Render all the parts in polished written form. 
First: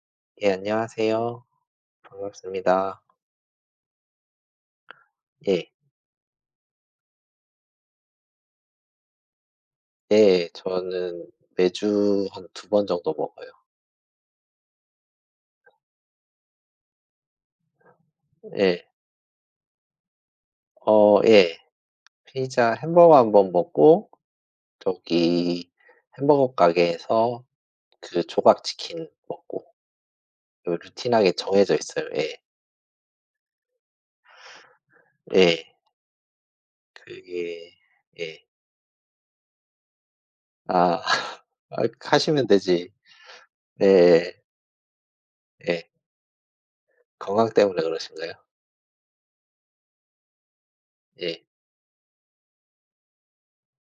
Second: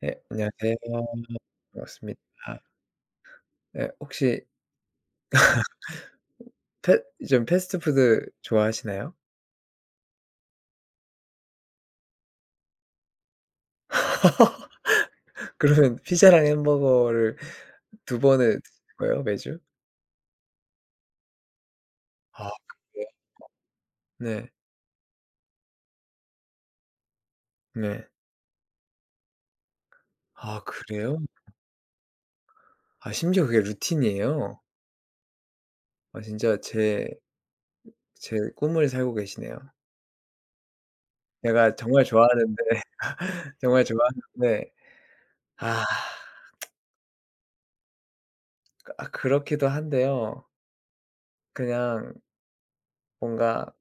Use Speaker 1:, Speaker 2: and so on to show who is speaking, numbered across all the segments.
Speaker 1: 네,
Speaker 2: 예,
Speaker 1: 안녕하세요.
Speaker 2: 안녕하세요.
Speaker 1: 반갑습니다. 아.
Speaker 2: 반갑습니다.
Speaker 1: 네, 혹시
Speaker 2: 예.
Speaker 1: 패 좀 패스트푸드 좋아하시나요?
Speaker 2: 네, 저는 매주 한 두 번 정도 먹어요.
Speaker 1: 그러면 피자랑 햄버거를 두 번을
Speaker 2: 예.
Speaker 1: 드실 거예요, 매주?
Speaker 2: 어 예.
Speaker 1: 아
Speaker 2: 피자
Speaker 1: 그래요?
Speaker 2: 햄버거 한 번 먹고
Speaker 1: 네.
Speaker 2: 저기 햄버거 가게에서
Speaker 1: 네.
Speaker 2: 그 조각 치킨 먹고
Speaker 1: 아
Speaker 2: 요
Speaker 1: 그래요?
Speaker 2: 루틴하게 정해져 있어요. 예.
Speaker 1: 아 심지어 그게 루틴이에요?
Speaker 2: 예.
Speaker 1: 아 진짜
Speaker 2: 그게
Speaker 1: 제
Speaker 2: 예.
Speaker 1: 꿈을 살고 계시네요.
Speaker 2: 아.
Speaker 1: 제가
Speaker 2: 아
Speaker 1: 정말
Speaker 2: 하시면
Speaker 1: 좋아하는데
Speaker 2: 되지.
Speaker 1: 정말
Speaker 2: 예예.
Speaker 1: 좋아하는데
Speaker 2: 예.
Speaker 1: 아
Speaker 2: 예. 건강 때문에 그러신가요?
Speaker 1: 아 그렇기도 한데요.
Speaker 2: 예.
Speaker 1: 그냥 뭔가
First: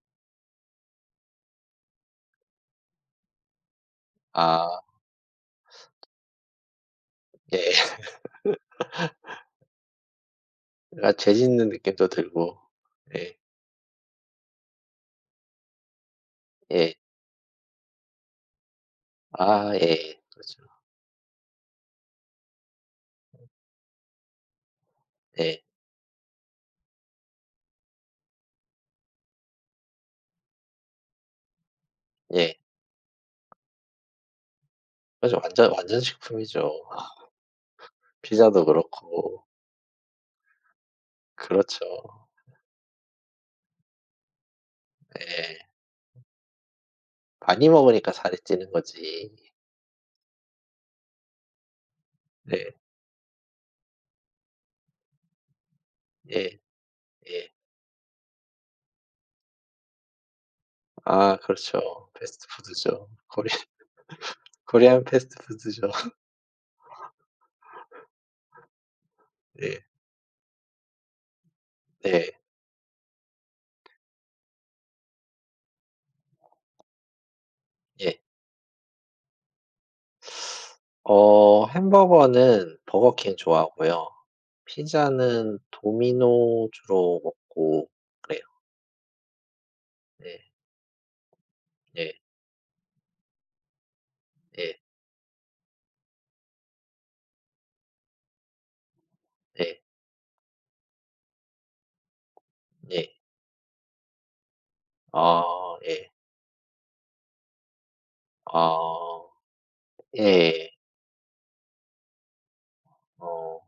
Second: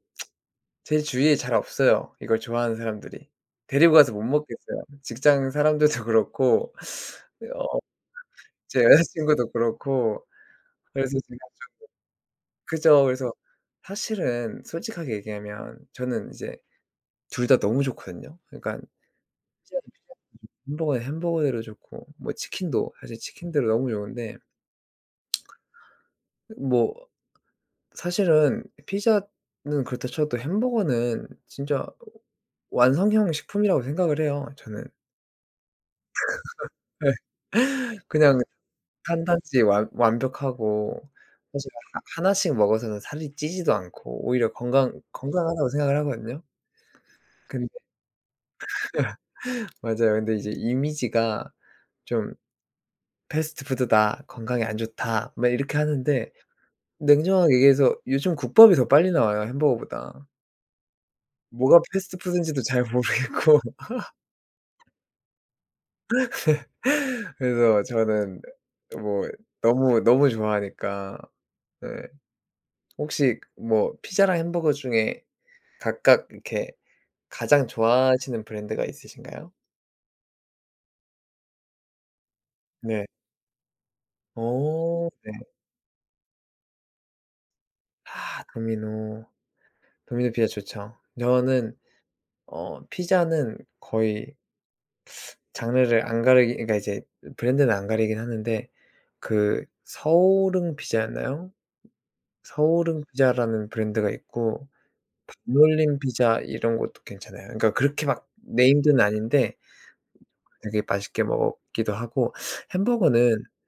Speaker 1: 제 주위에 잘 없어요, 이걸 좋아하는 사람들이. 데리고 가서 못
Speaker 2: 아
Speaker 1: 먹겠어요. 직장 사람들도 그렇고
Speaker 2: 예.
Speaker 1: 어 제 여자 친구도 그렇고
Speaker 2: 뭔가
Speaker 1: 그래서
Speaker 2: 죄
Speaker 1: 제가
Speaker 2: 짓는 느낌도 들고.
Speaker 1: 그죠. 그래서
Speaker 2: 예.
Speaker 1: 사실은 솔직하게 얘기하면 저는 이제
Speaker 2: 예.
Speaker 1: 둘 다 너무 좋거든요. 그러니깐 피
Speaker 2: 아
Speaker 1: 자
Speaker 2: 예.
Speaker 1: 피자
Speaker 2: 예. 그렇죠.
Speaker 1: 햄버거는 햄버거대로 좋고 뭐 치킨도 사실 치킨대로 너무 좋은데
Speaker 2: 예.
Speaker 1: 뭐 사실은 피자는 그렇다 쳐도 햄버거는 진짜
Speaker 2: 예.
Speaker 1: 완성형 식품이라고 생각을 해요, 저는.
Speaker 2: 그죠. 완전 완전 식품이죠.
Speaker 1: 예. 그냥
Speaker 2: 피자도 그렇고.
Speaker 1: 탄단지 완 완벽하고 사실
Speaker 2: 그렇죠.
Speaker 1: 하 하나씩 먹어서는 살이 찌지도 않고 오히려
Speaker 2: 예.
Speaker 1: 건강하다고 생각을 하거든요.
Speaker 2: 많이
Speaker 1: 근데
Speaker 2: 먹으니까 살이 찌는 거지.
Speaker 1: 맞아요. 근데 이제 이미지가 좀
Speaker 2: 네.
Speaker 1: "패스트푸드다. 건강에 안 좋다." 막 이렇게 하는데
Speaker 2: 예. 예.
Speaker 1: 냉정하게 얘기해서 요즘 국밥이 더 빨리 나와요 햄버거보다.
Speaker 2: 아
Speaker 1: 뭐가
Speaker 2: 그렇죠.
Speaker 1: 패스트푸드인지도 잘
Speaker 2: 패스트푸드죠. 코리안
Speaker 1: 모르겠고
Speaker 2: 코리안 패스트푸드죠.
Speaker 1: 그래서 저는 뭐
Speaker 2: 예.
Speaker 1: 너무, 너무 좋아하니까. 네.
Speaker 2: 네.
Speaker 1: 혹시 뭐 피자랑 햄버거 중에 각각 이렇게 가장
Speaker 2: 예.
Speaker 1: 좋아하시는 브랜드가 있으신가요?
Speaker 2: 어 햄버거는
Speaker 1: 네.
Speaker 2: 버거킹 좋아하고요.
Speaker 1: 오 네.
Speaker 2: 피자는 도미노 주로 먹고 그래요.
Speaker 1: 아 도미노. 도미노
Speaker 2: 네.
Speaker 1: 피자 좋죠. 저는
Speaker 2: 예.
Speaker 1: 어 피자는 거의
Speaker 2: 예.
Speaker 1: 장르를 안 가리기 그러니까 이제 브랜드는 안 가리긴 하는데 그
Speaker 2: 예.
Speaker 1: 서울흥 피자였나요? 서울흥
Speaker 2: 예.
Speaker 1: 피자라는 브랜드가 있고
Speaker 2: 아
Speaker 1: 반올림
Speaker 2: 예.
Speaker 1: 피자 이런 것도 괜찮아요. 그러니까 그렇게 막
Speaker 2: 아.
Speaker 1: 네임드는 아닌데
Speaker 2: 예.
Speaker 1: 되게 맛있게 먹기도 하고 햄버거는
Speaker 2: 어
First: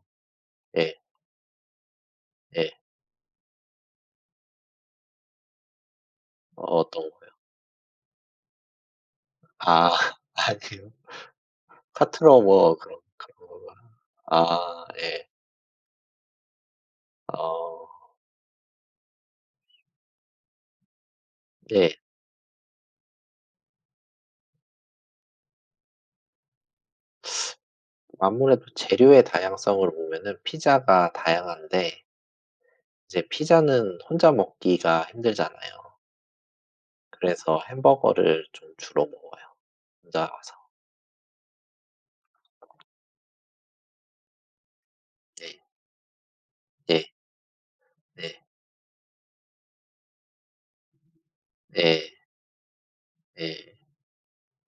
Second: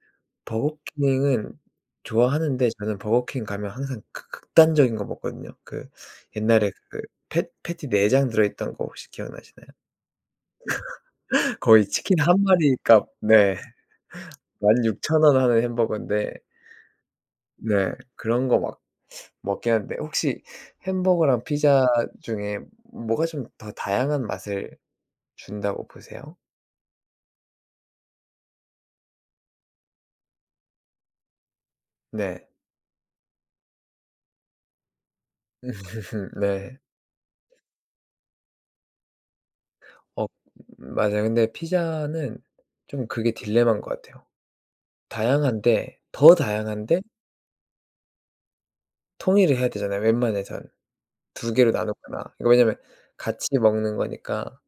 Speaker 2: 예.
Speaker 1: 버거킹은 좋아하는데
Speaker 2: 예.
Speaker 1: 저는 버거킹 가면 항상 극 극단적인 거 먹거든요. 그 옛날에 그
Speaker 2: 어떤 거요?
Speaker 1: 패 패티 내장 들어있던 거 혹시 기억나시나요?
Speaker 2: 아 아니요.
Speaker 1: 거의 치킨 한
Speaker 2: 파트너머
Speaker 1: 마리
Speaker 2: 그런
Speaker 1: 값
Speaker 2: 그런
Speaker 1: 네.
Speaker 2: 건가?
Speaker 1: 만
Speaker 2: 아
Speaker 1: 육천
Speaker 2: 예.
Speaker 1: 원 하는 햄버거인데 네
Speaker 2: 어
Speaker 1: 그런 거 막 먹긴 하는데 혹시 햄버거랑 피자
Speaker 2: 예.
Speaker 1: 중에 뭐가 좀 더 다양한 맛을 준다고 보세요?
Speaker 2: 아무래도 재료의 다양성을 보면은 피자가 다양한데
Speaker 1: 네.
Speaker 2: 이제 피자는 혼자 먹기가 힘들잖아요.
Speaker 1: 네.
Speaker 2: 그래서 햄버거를 좀 주로 먹어요, 혼자
Speaker 1: 어
Speaker 2: 와서.
Speaker 1: 맞아요. 근데 피자는 좀 그게 딜레마인 것 같아요.
Speaker 2: 예.
Speaker 1: 다양한데 더 다양한데
Speaker 2: 예. 예.
Speaker 1: 통일을 해야 되잖아요 웬만해선. 두 개로
Speaker 2: 예.
Speaker 1: 나누거나. 이거 왜냐면 같이
Speaker 2: 예.
Speaker 1: 먹는 거니까.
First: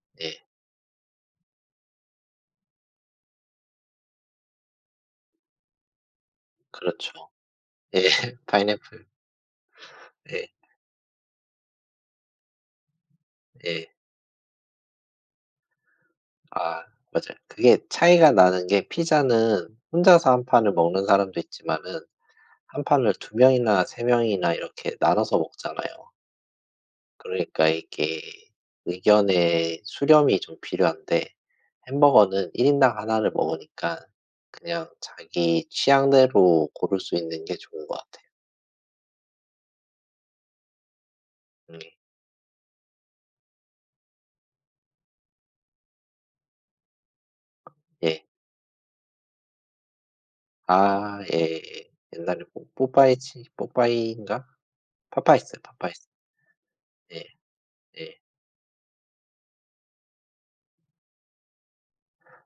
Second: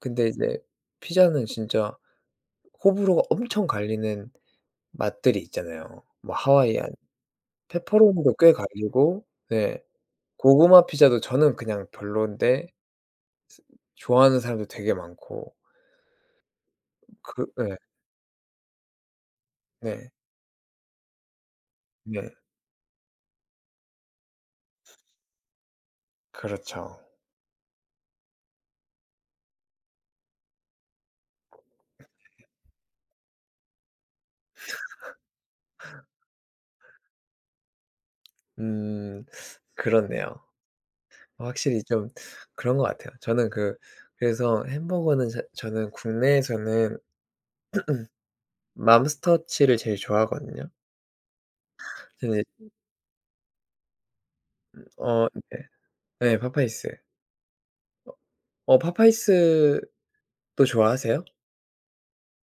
Speaker 1: 근데
Speaker 2: 예.
Speaker 1: 이제 피자는 진짜 호불호가 엄청 갈리는 맛들이 있잖아요. 뭐 하와이안,
Speaker 2: 그렇죠. 예.
Speaker 1: 페퍼로니도 꽤
Speaker 2: 파인애플.
Speaker 1: 갈리고 네.
Speaker 2: 예.
Speaker 1: 고구마 피자도 저는 그냥 별론데 스
Speaker 2: 예.
Speaker 1: 좋아하는 사람도 되게 많고.
Speaker 2: 아 맞아요.
Speaker 1: 그
Speaker 2: 그게
Speaker 1: 예.
Speaker 2: 차이가 나는 게 피자는
Speaker 1: 네.
Speaker 2: 혼자서 한 판을 먹는 사람도 있지만은
Speaker 1: 네.
Speaker 2: 한 판을 두 명이나 세 명이나 이렇게 나눠서 먹잖아요.
Speaker 1: 그렇죠.
Speaker 2: 그러니까 이게 의견의 수렴이 좀 필요한데 햄버거는 1 인당 하나를 먹으니까 그냥 자기 취향대로 고를 수 있는 게 좋은 것 같아요.
Speaker 1: 음. 그렇네요.
Speaker 2: 음
Speaker 1: 확실히 좀 그런 것 같아요. 저는 그 그래서 햄버거는 저는 국내에서는
Speaker 2: 예.
Speaker 1: 맘스터치를 제일 좋아하거든요.
Speaker 2: 아 예예.
Speaker 1: 근
Speaker 2: 옛날에
Speaker 1: 이제
Speaker 2: 뽀 뽀빠이치 뽀빠이인가?
Speaker 1: 어
Speaker 2: 파파이스,
Speaker 1: 네.
Speaker 2: 파파이스.
Speaker 1: 네 파파이스.
Speaker 2: 예
Speaker 1: 어
Speaker 2: 예.
Speaker 1: 어 파파이스도 좋아하세요?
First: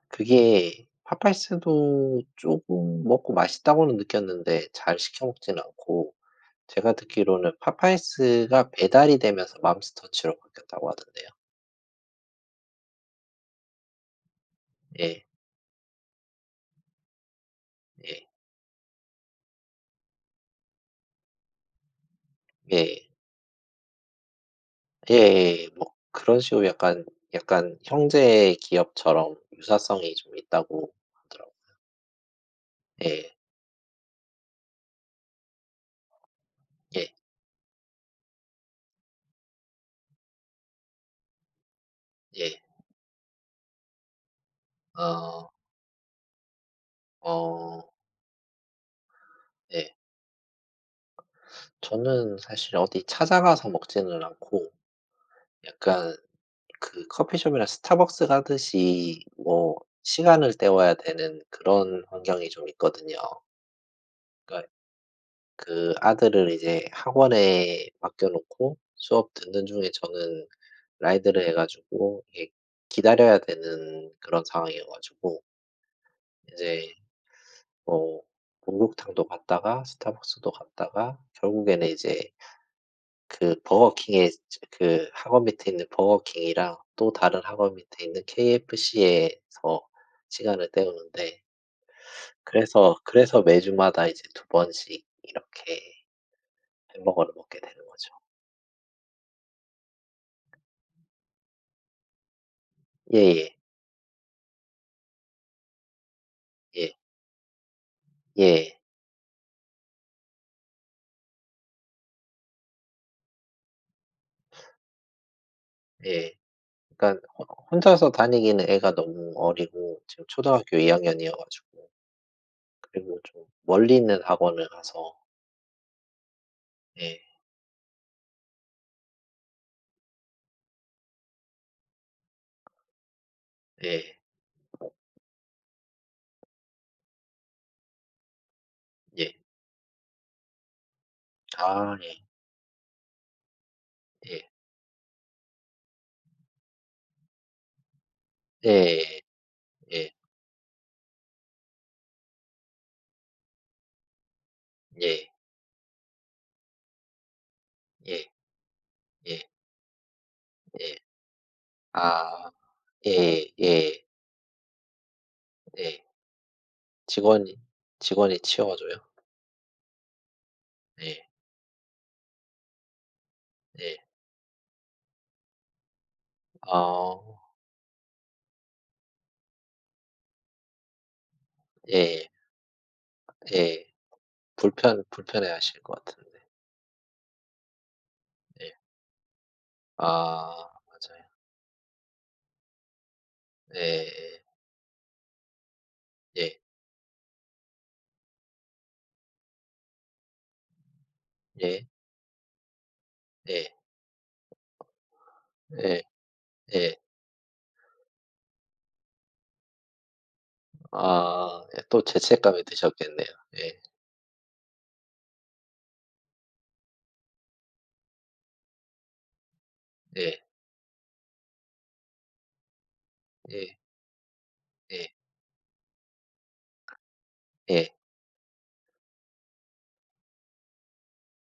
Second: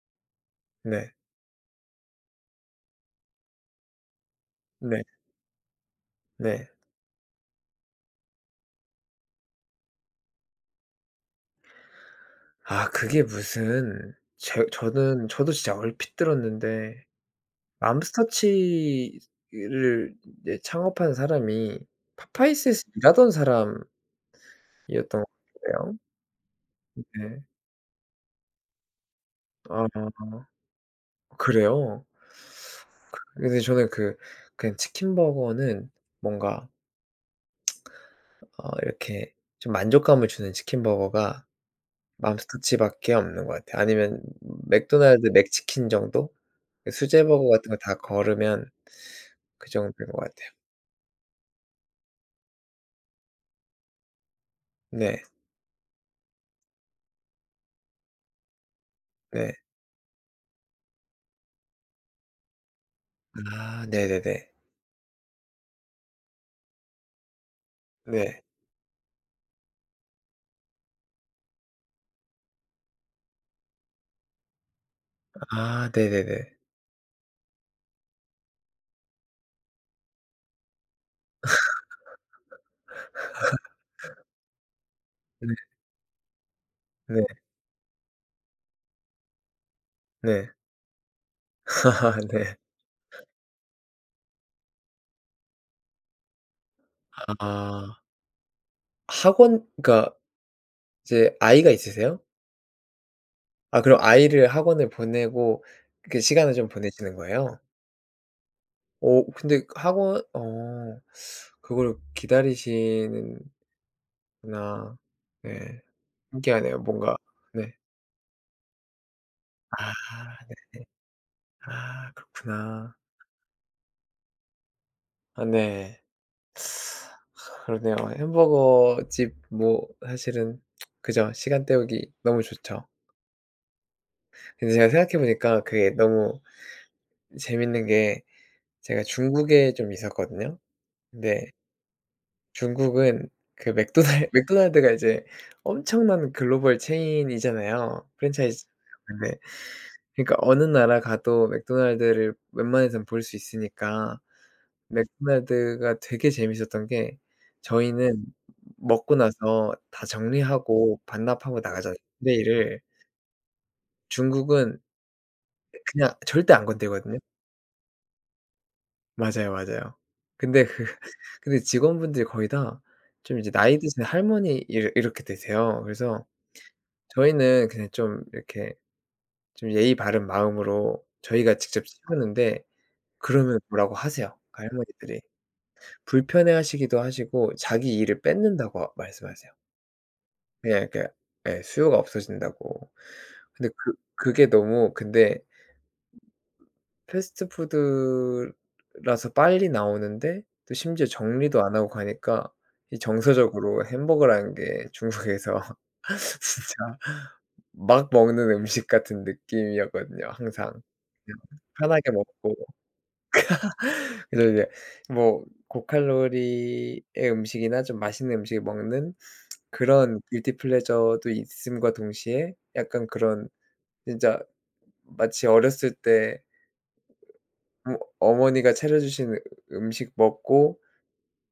Speaker 2: 그게
Speaker 1: 네.
Speaker 2: 파파이스도 조금 먹고 맛있다고는 느꼈는데 잘
Speaker 1: 네.
Speaker 2: 시켜 먹지는 않고
Speaker 1: 네.
Speaker 2: 제가 듣기로는 파파이스가 배달이 되면서 맘스터치로 바뀌었다고 하던데요.
Speaker 1: 아 그게 무슨 제
Speaker 2: 예.
Speaker 1: 저는 저도 진짜 얼핏 들었는데
Speaker 2: 예.
Speaker 1: 맘스터치를 이제 창업한 사람이 파파이스에서
Speaker 2: 예.
Speaker 1: 일하던 사람이었던 것
Speaker 2: 예예예. 뭐
Speaker 1: 같아요.
Speaker 2: 그런 식으로 약간
Speaker 1: 네.
Speaker 2: 약간 형제 기업처럼 유사성이 좀
Speaker 1: 아.
Speaker 2: 있다고 하더라고요.
Speaker 1: 그래요?
Speaker 2: 예.
Speaker 1: 근데 저는 그 그냥 치킨 버거는 뭔가
Speaker 2: 예.
Speaker 1: 어 이렇게 좀 만족감을 주는 치킨 버거가
Speaker 2: 예.
Speaker 1: 맘스터치밖에 없는 것 같아요. 아니면 맥도날드
Speaker 2: 어.
Speaker 1: 맥치킨 정도? 그 수제 버거 같은 거
Speaker 2: 어.
Speaker 1: 다 걸으면 그
Speaker 2: 예.
Speaker 1: 정도인 것 같아요.
Speaker 2: 저는 사실 어디 찾아가서 먹지는 않고
Speaker 1: 네.
Speaker 2: 약간 그 커피숍이나 스타벅스 가듯이
Speaker 1: 네.
Speaker 2: 뭐 시간을 때워야 되는 그런 환경이 좀 있거든요.
Speaker 1: 아 네네네.
Speaker 2: 그러니까 그 아들을 이제 학원에 맡겨
Speaker 1: 네.
Speaker 2: 놓고 수업 듣는 중에 저는 라이드를 해 가지고 이게 기다려야 되는 그런 상황이어 가지고
Speaker 1: 아 네네네.
Speaker 2: 이제 뭐 목욕탕도 갔다가 스타벅스도 갔다가 결국에는 이제 그 버거킹에 그 학원
Speaker 1: 네.
Speaker 2: 밑에 있는 버거킹이랑 또
Speaker 1: 네.
Speaker 2: 다른 학원 밑에 있는 KFC에서
Speaker 1: 네.
Speaker 2: 시간을 때우는데
Speaker 1: 네.
Speaker 2: 그래서 매주마다 이제 두 번씩 이렇게 햄버거를 먹게 되는
Speaker 1: 아.
Speaker 2: 거죠.
Speaker 1: 학원 그러니까 이제 아이가 있으세요?
Speaker 2: 예예.
Speaker 1: 아 그럼 아이를 학원을 보내고 그 시간을 좀
Speaker 2: 예.
Speaker 1: 보내시는 거예요?
Speaker 2: 예.
Speaker 1: 어 근데 학원 어 그걸 기다리시는구나. 네.
Speaker 2: 예. 예.
Speaker 1: 신기하네요. 뭔가
Speaker 2: 그러니까 호
Speaker 1: 네.
Speaker 2: 혼자서 다니기는 애가 너무 어리고 지금
Speaker 1: 아.
Speaker 2: 초등학교 2 학년이어 가지고
Speaker 1: 아 그렇구나.
Speaker 2: 그리고 좀 멀리 있는 학원을 가서
Speaker 1: 아 네.
Speaker 2: 예.
Speaker 1: 그러네요. 햄버거 집 뭐 사실은 그죠. 시간 때우기 너무 좋죠.
Speaker 2: 예.
Speaker 1: 근데 제가 생각해 보니까 그게 너무 재밌는 게 제가
Speaker 2: 예.
Speaker 1: 중국에 좀 있었거든요. 근데
Speaker 2: 아 예.
Speaker 1: 중국은 그 맥도날
Speaker 2: 예.
Speaker 1: 맥도날드가 이제 엄청난 글로벌 체인이잖아요. 프랜차이즈
Speaker 2: 예 예
Speaker 1: 네.
Speaker 2: 예. 예.
Speaker 1: 그러니까 어느 나라 가도 맥도날드를 웬만해선 볼 수 있으니까
Speaker 2: 예.
Speaker 1: 맥도날드가 되게 재밌었던 게 저희는
Speaker 2: 예.
Speaker 1: 먹고
Speaker 2: 예.
Speaker 1: 나서 다
Speaker 2: 예.
Speaker 1: 정리하고 반납하고 나가잖아요,
Speaker 2: 아
Speaker 1: 트레이를.
Speaker 2: 예 예
Speaker 1: 중국은
Speaker 2: 예
Speaker 1: 그냥 절대 안 건들거든요.
Speaker 2: 직원이 직원이 치워 줘요?
Speaker 1: 맞아요, 맞아요. 근데 그
Speaker 2: 예
Speaker 1: 근데 직원분들이 거의 다 좀 이제 나이
Speaker 2: 예.
Speaker 1: 드신 할머니 이 이렇게 되세요. 그래서
Speaker 2: 어
Speaker 1: 저희는 그냥 좀 이렇게 좀 예의 바른 마음으로 저희가 직접
Speaker 2: 예
Speaker 1: 치우는데 그러면
Speaker 2: 예.
Speaker 1: 뭐라고 하세요. 그 할머니들이.
Speaker 2: 불편해하실 것 같은데.
Speaker 1: 불편해하시기도 하시고 자기 일을
Speaker 2: 예.
Speaker 1: 뺏는다고 말씀하세요.
Speaker 2: 아
Speaker 1: 그냥 이렇게
Speaker 2: 맞아요.
Speaker 1: 예 수요가 없어진다고. 근데
Speaker 2: 예
Speaker 1: 그
Speaker 2: 예.
Speaker 1: 그게 너무 근데
Speaker 2: 예.
Speaker 1: 패스트푸드라서 빨리 나오는데 또 심지어 정리도 안
Speaker 2: 예.
Speaker 1: 하고 가니까 이
Speaker 2: 예.
Speaker 1: 정서적으로 햄버거라는 게 중국에서
Speaker 2: 예. 예.
Speaker 1: 진짜 막 먹는 음식 같은 느낌이었거든요 항상. 그냥
Speaker 2: 아 예 또
Speaker 1: 편하게 먹고
Speaker 2: 죄책감이 드셨겠네요. 예.
Speaker 1: 그래서 이제 뭐 고칼로리의 음식이나 좀 맛있는 음식을 먹는 그런
Speaker 2: 예.
Speaker 1: guilty pleasure도 있음과 동시에 약간 그런
Speaker 2: 예.
Speaker 1: 진짜
Speaker 2: 예.
Speaker 1: 마치 어렸을 때
Speaker 2: 예.
Speaker 1: 어 어머니가 차려 주신 으 음식 먹고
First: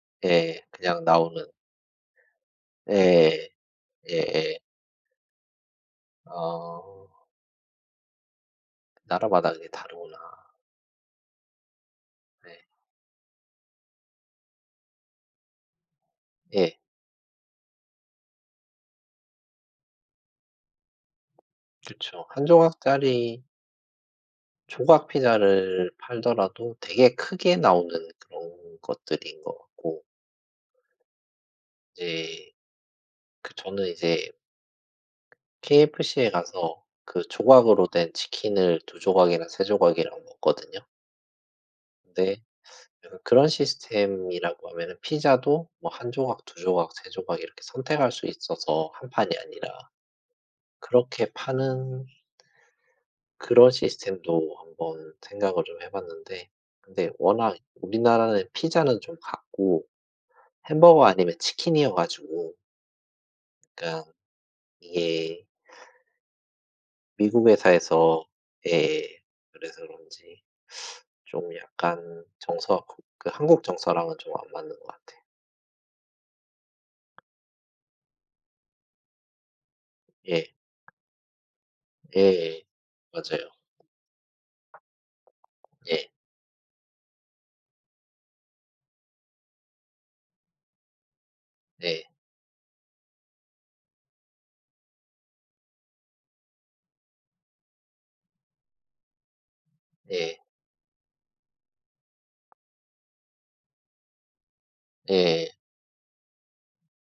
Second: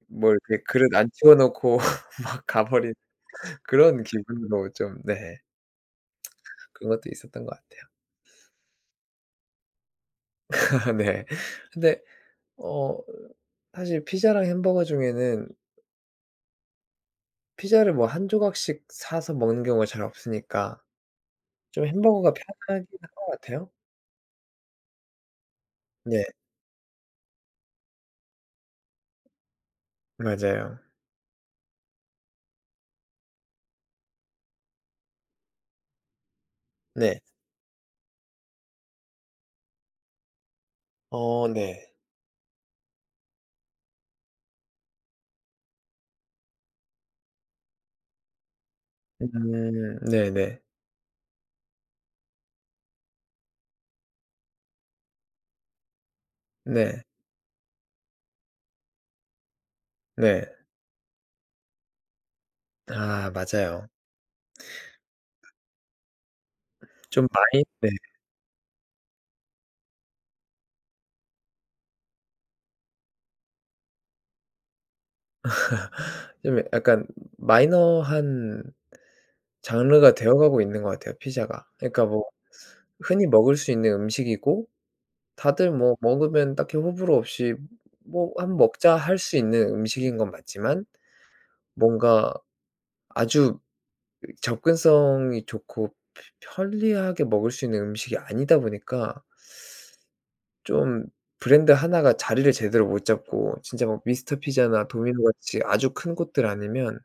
Speaker 1: 뭐
Speaker 2: 예.
Speaker 1: 이렇게 그릇
Speaker 2: 그냥
Speaker 1: 안 치워
Speaker 2: 나오는
Speaker 1: 놓고 막 가버린
Speaker 2: 예.
Speaker 1: 그런
Speaker 2: 예예.
Speaker 1: 기분으로 좀 네 그런
Speaker 2: 어.
Speaker 1: 것도 있었던 것 같아요.
Speaker 2: 나라마다 이게 다르구나.
Speaker 1: 네. 근데
Speaker 2: 예.
Speaker 1: 어 사실 피자랑 햄버거 중에는
Speaker 2: 예.
Speaker 1: 피자를 뭐 한 조각씩 사서 먹는 경우가 잘 없으니까
Speaker 2: 그
Speaker 1: 좀
Speaker 2: 렇죠
Speaker 1: 햄버거가
Speaker 2: 한
Speaker 1: 편하긴
Speaker 2: 조각짜리
Speaker 1: 한 것 같아요.
Speaker 2: 조각 피자를
Speaker 1: 네.
Speaker 2: 팔더라도 되게 크게 나오는 그런 것들인 것 같고
Speaker 1: 맞아요.
Speaker 2: 이제 그 저는 이제 KFC에 가서
Speaker 1: 네.
Speaker 2: 그 조각으로 된 치킨을 두 조각이나 세 조각이랑 먹거든요.
Speaker 1: 어 네.
Speaker 2: 근데 약간 그런 시스템이라고 하면은 피자도 뭐 한 조각, 두 조각, 세 조각 이렇게 선택할 수 있어서 한 판이 아니라
Speaker 1: 네네. 네.
Speaker 2: 그렇게 파는 그런 시스템도 한번 생각을 좀 해 봤는데
Speaker 1: 네.
Speaker 2: 근데 워낙 우리나라는 피자는 좀 같고
Speaker 1: 네.
Speaker 2: 햄버거 아니면 치킨이어 가지고
Speaker 1: 아 맞아요.
Speaker 2: 그러니까 이게
Speaker 1: 좀
Speaker 2: 미국
Speaker 1: 마이 네.
Speaker 2: 회사에서 예. 그래서 그런지 좀 약간 정서 그 한국 정서랑은 좀 안 맞는 것 같아요.
Speaker 1: 좀 약간 마이너한 장르가 되어
Speaker 2: 예.
Speaker 1: 가고 있는 것 같아요 피자가. 그러니까 뭐
Speaker 2: 예예.
Speaker 1: 흔히
Speaker 2: 맞아요.
Speaker 1: 먹을 수 있는 음식이고 다들 뭐
Speaker 2: 예.
Speaker 1: 먹으면 딱히 호불호 없이 뭐 '한번 먹자.' 할 수 있는 음식인 건 맞지만
Speaker 2: 예.
Speaker 1: 뭔가 아주 접근성이 좋고 편리하게 먹을 수 있는 음식이 아니다 보니까
Speaker 2: 예.
Speaker 1: 좀 브랜드 하나가 자리를 제대로 못 잡고 진짜 막 미스터 피자나 도미노
Speaker 2: 예.
Speaker 1: 같이 아주 큰 곳들 아니면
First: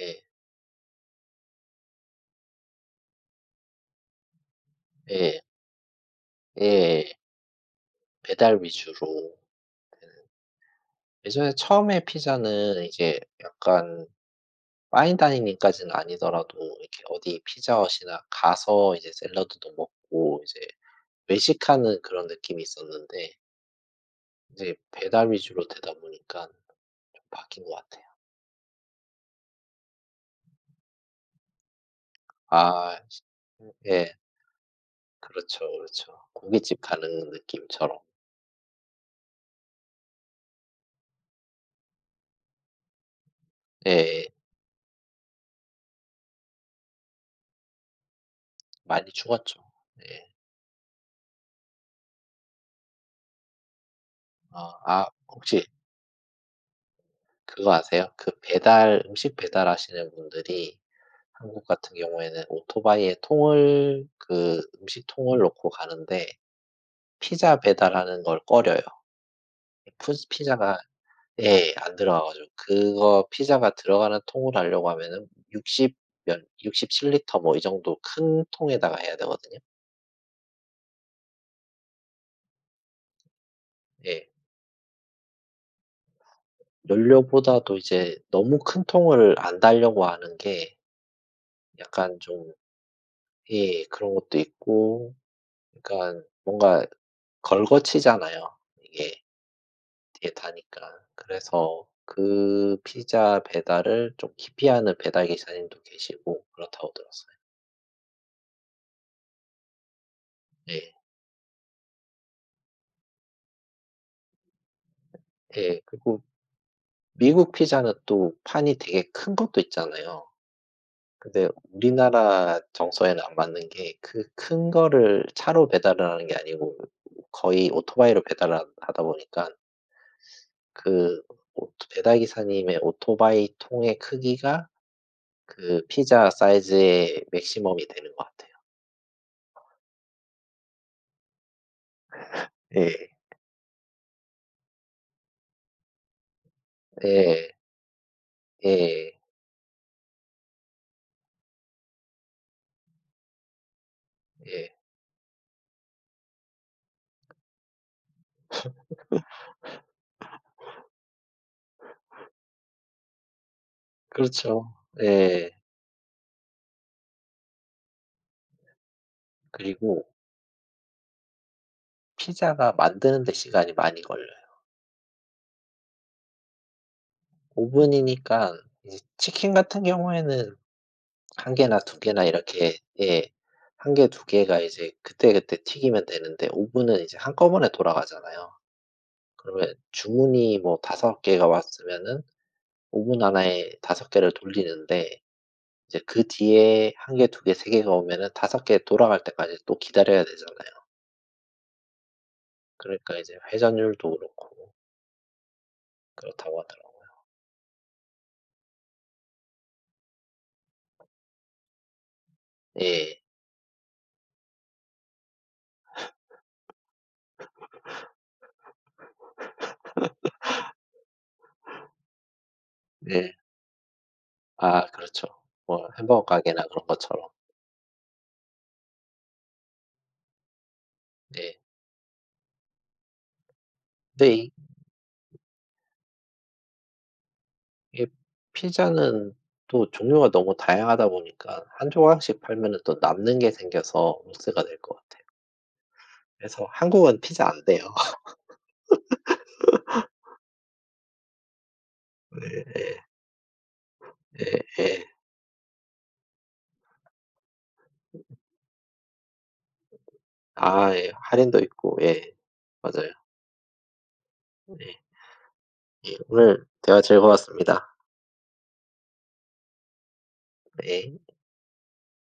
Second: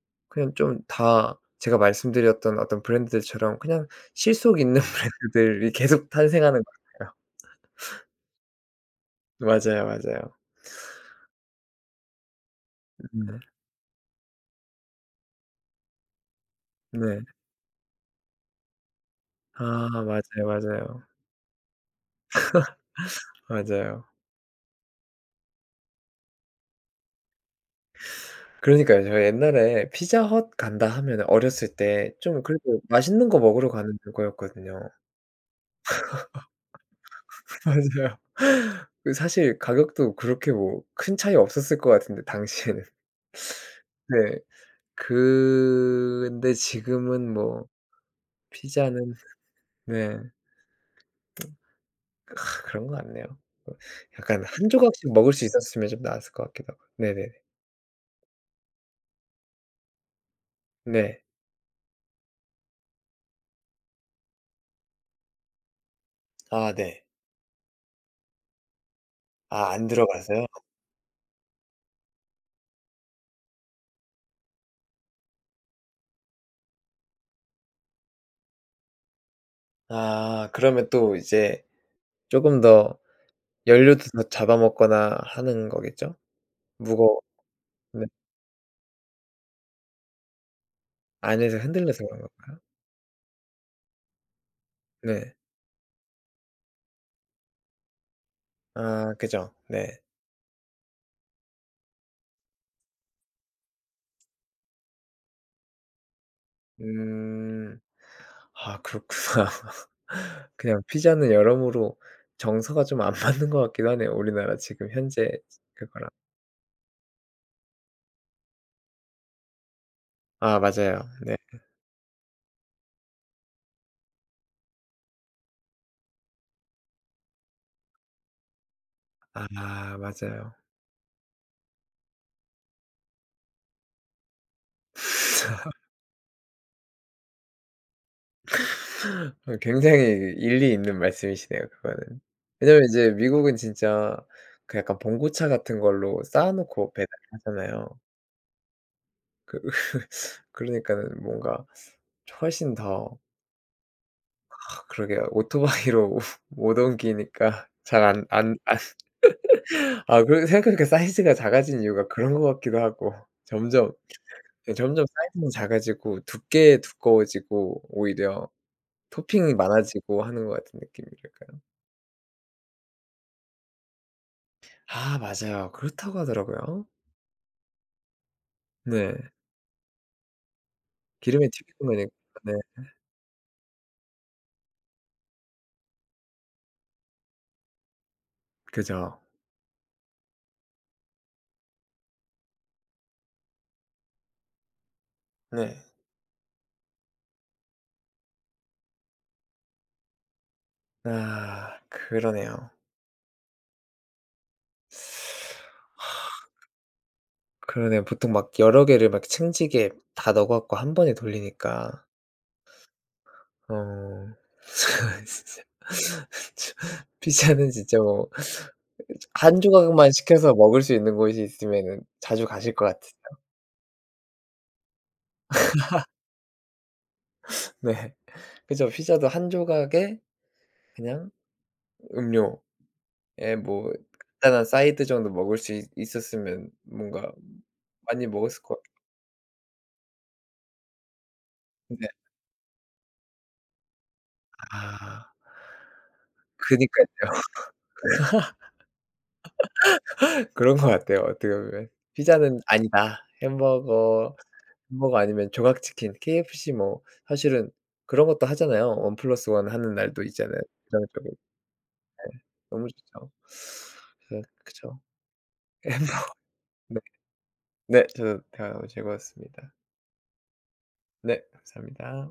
Speaker 2: 예.
Speaker 1: 그냥 좀 다 제가 말씀드렸던 어떤 브랜드들처럼 그냥 실속 있는
Speaker 2: 예.
Speaker 1: 브랜드들이 계속 탄생하는 것
Speaker 2: 예.
Speaker 1: 같아요.
Speaker 2: 배달 위주로 되는
Speaker 1: 맞아요, 맞아요.
Speaker 2: 예전에 처음에 피자는 이제
Speaker 1: 음
Speaker 2: 약간 파인 다이닝까지는 아니더라도
Speaker 1: 네.
Speaker 2: 이렇게
Speaker 1: 네.
Speaker 2: 어디 피자헛이나 가서 이제 샐러드도
Speaker 1: 아 맞아요,
Speaker 2: 먹고 이제
Speaker 1: 맞아요.
Speaker 2: 외식하는 그런 느낌이 있었는데
Speaker 1: 맞아요.
Speaker 2: 이제 배달 위주로 되다 보니까 좀 바뀐 것 같아요.
Speaker 1: 그러니까요. 저 옛날에 피자헛 간다 하면은 어렸을 때 좀 그래도
Speaker 2: 아
Speaker 1: 맛있는 거 먹으러 가는
Speaker 2: 예.
Speaker 1: 그거였거든요.
Speaker 2: 그렇죠, 그렇죠. 고깃집 가는 느낌처럼.
Speaker 1: 맞아요. 그 사실 가격도 그렇게 뭐 큰 차이 없었을 것 같은데 당시에는.
Speaker 2: 예
Speaker 1: 네. 근데 지금은 뭐
Speaker 2: 많이
Speaker 1: 피자는
Speaker 2: 죽었죠.
Speaker 1: 네
Speaker 2: 예.
Speaker 1: 그런 것 같네요. 어 약간
Speaker 2: 어
Speaker 1: 한
Speaker 2: 아
Speaker 1: 조각씩 먹을 수
Speaker 2: 혹시
Speaker 1: 있었으면 좀 나았을 것 같기도 하고. 네네네.
Speaker 2: 그거 아세요? 그 배달 음식 배달하시는 분들이
Speaker 1: 네.
Speaker 2: 한국 같은 경우에는 오토바이에 통을 그 음식 통을 놓고 가는데
Speaker 1: 아 네.
Speaker 2: 피자 배달하는 걸 꺼려요.
Speaker 1: 아 안
Speaker 2: 푸스
Speaker 1: 들어가서요?
Speaker 2: 피자가 예. 안 들어가 가지고 그거 피자가 들어가는 통으로 하려고 하면은 60 몇 67 리터 뭐 이 정도 큰 통에다가 해야 되거든요.
Speaker 1: 아 그러면 또 이제 조금더 연료도 더
Speaker 2: 예.
Speaker 1: 잡아먹거나 하는 거겠죠? 무거
Speaker 2: 연료보다도
Speaker 1: 네.
Speaker 2: 이제 너무 큰 통을 안 달려고 하는 게
Speaker 1: 안에서 흔들려서
Speaker 2: 약간
Speaker 1: 그런
Speaker 2: 좀
Speaker 1: 건가요?
Speaker 2: 예 그런 것도 있고
Speaker 1: 네.
Speaker 2: 그러니까 뭔가 걸거치잖아요,
Speaker 1: 아
Speaker 2: 이게
Speaker 1: 그죠. 네.
Speaker 2: 뒤에 다니까. 그래서 그 피자 배달을 좀 기피하는 배달 기사님도 계시고 그렇다고 들었어요.
Speaker 1: 음. 아 그렇구나. 그냥
Speaker 2: 예.
Speaker 1: 피자는 여러모로 정서가 좀 안 맞는 것 같기도 하네요. 우리나라 지금 현재
Speaker 2: 예.
Speaker 1: 그거랑.
Speaker 2: 그리고 미국 피자는 또 판이 되게 큰 것도 있잖아요.
Speaker 1: 아 맞아요. 네.
Speaker 2: 근데 우리나라 정서에는 안 맞는 게 그 큰 거를 차로 배달을 하는 게 아니고 거의 오토바이로 배달을 하 하다 보니까
Speaker 1: 아 맞아요.
Speaker 2: 그 오토 배달 기사님의 오토바이 통의 크기가 그 피자 사이즈의 맥시멈이 되는 것 같아요.
Speaker 1: 어 굉장히 그 일리 있는 말씀이시네요 그거는. 왜냐면
Speaker 2: 예.
Speaker 1: 이제 미국은 진짜 그 약간 봉고차 같은 걸로 쌓아 놓고 배달을
Speaker 2: 예.
Speaker 1: 하잖아요.
Speaker 2: 예.
Speaker 1: 그 그러니까는 뭔가 훨씬 더
Speaker 2: 예.
Speaker 1: 아 그러게요. 오토바이로 못 옮기니까 잘 안 아 그리고 생각해 보니까 사이즈가 작아진 이유가 그런 것 같기도 하고 점점
Speaker 2: 그렇죠.
Speaker 1: 예 점점
Speaker 2: 예.
Speaker 1: 사이즈는 작아지고 두께 두꺼워지고 오히려 토핑이
Speaker 2: 그리고
Speaker 1: 많아지고 하는 것 같은 느낌이랄까요?
Speaker 2: 피자가 만드는 데 시간이 많이 걸려요.
Speaker 1: 아 맞아요. 그렇다고 하더라고요.
Speaker 2: 오븐이니까 이제
Speaker 1: 네.
Speaker 2: 치킨 같은 경우에는
Speaker 1: 기름에
Speaker 2: 한 개나
Speaker 1: 튀기는
Speaker 2: 두
Speaker 1: 거니까.
Speaker 2: 개나
Speaker 1: 네.
Speaker 2: 이렇게 예. 한 개 두 개가 이제 그때그때 튀기면 되는데 오븐은 이제 한꺼번에 돌아가잖아요.
Speaker 1: 그죠.
Speaker 2: 그러면 주문이 뭐 다섯 개가 왔으면은 오븐 하나에 다섯 개를 돌리는데
Speaker 1: 네.
Speaker 2: 이제 그 뒤에 한 개, 두 개, 세 개가 오면은 다섯개 돌아갈 때까지 또 기다려야 되잖아요.
Speaker 1: 아 그러네요.
Speaker 2: 그러니까 이제 회전율도 그렇고 그렇다고 하더라고요.
Speaker 1: 그러네요. 보통 막 여러 개를 막 챙지게 다 넣어 갖고 한 번에 돌리니까.
Speaker 2: 예.
Speaker 1: 어. 진짜 저 피자는 진짜 뭐 한 조각만 시켜서 먹을 수 있는 곳이 있으면은 자주 가실 것 같아요.
Speaker 2: 네. 아 그렇죠. 뭐 햄버거 가게나 그런 것처럼.
Speaker 1: 네. 그죠. 피자도 한 조각에 그냥
Speaker 2: 네.
Speaker 1: 음료에 뭐
Speaker 2: 근데
Speaker 1: 간단한 사이드 정도 먹을 수 있 있었으면 뭔가
Speaker 2: 이게
Speaker 1: 많이 먹었을 것
Speaker 2: 피자는 또 종류가 너무 다양하다 보니까 한
Speaker 1: 같은데
Speaker 2: 조각씩 팔면은 또 남는 게 생겨서 로스가 될 것 같아요.
Speaker 1: 아 그
Speaker 2: 그래서
Speaker 1: 니까
Speaker 2: 한국은
Speaker 1: 요
Speaker 2: 피자 안 돼요.
Speaker 1: 그런 것 같아요 어떻게 보면. 피자는
Speaker 2: 예
Speaker 1: 아니다.
Speaker 2: 예 예 예.
Speaker 1: 햄버거 아니면 조각치킨, KFC 뭐 사실은 그런 것도 하잖아요. 1+1 하는 날도 있잖아요.
Speaker 2: 아 예.
Speaker 1: 부정적으로.
Speaker 2: 할인도 있고 예.
Speaker 1: 너무
Speaker 2: 맞아요.
Speaker 1: 좋죠. 그래서
Speaker 2: 예.
Speaker 1: 그쵸.
Speaker 2: 예. 오늘
Speaker 1: 네.
Speaker 2: 대화 즐거웠습니다.
Speaker 1: 네. 저도 대화 너무 즐거웠습니다.
Speaker 2: 예.
Speaker 1: 네. 감사합니다.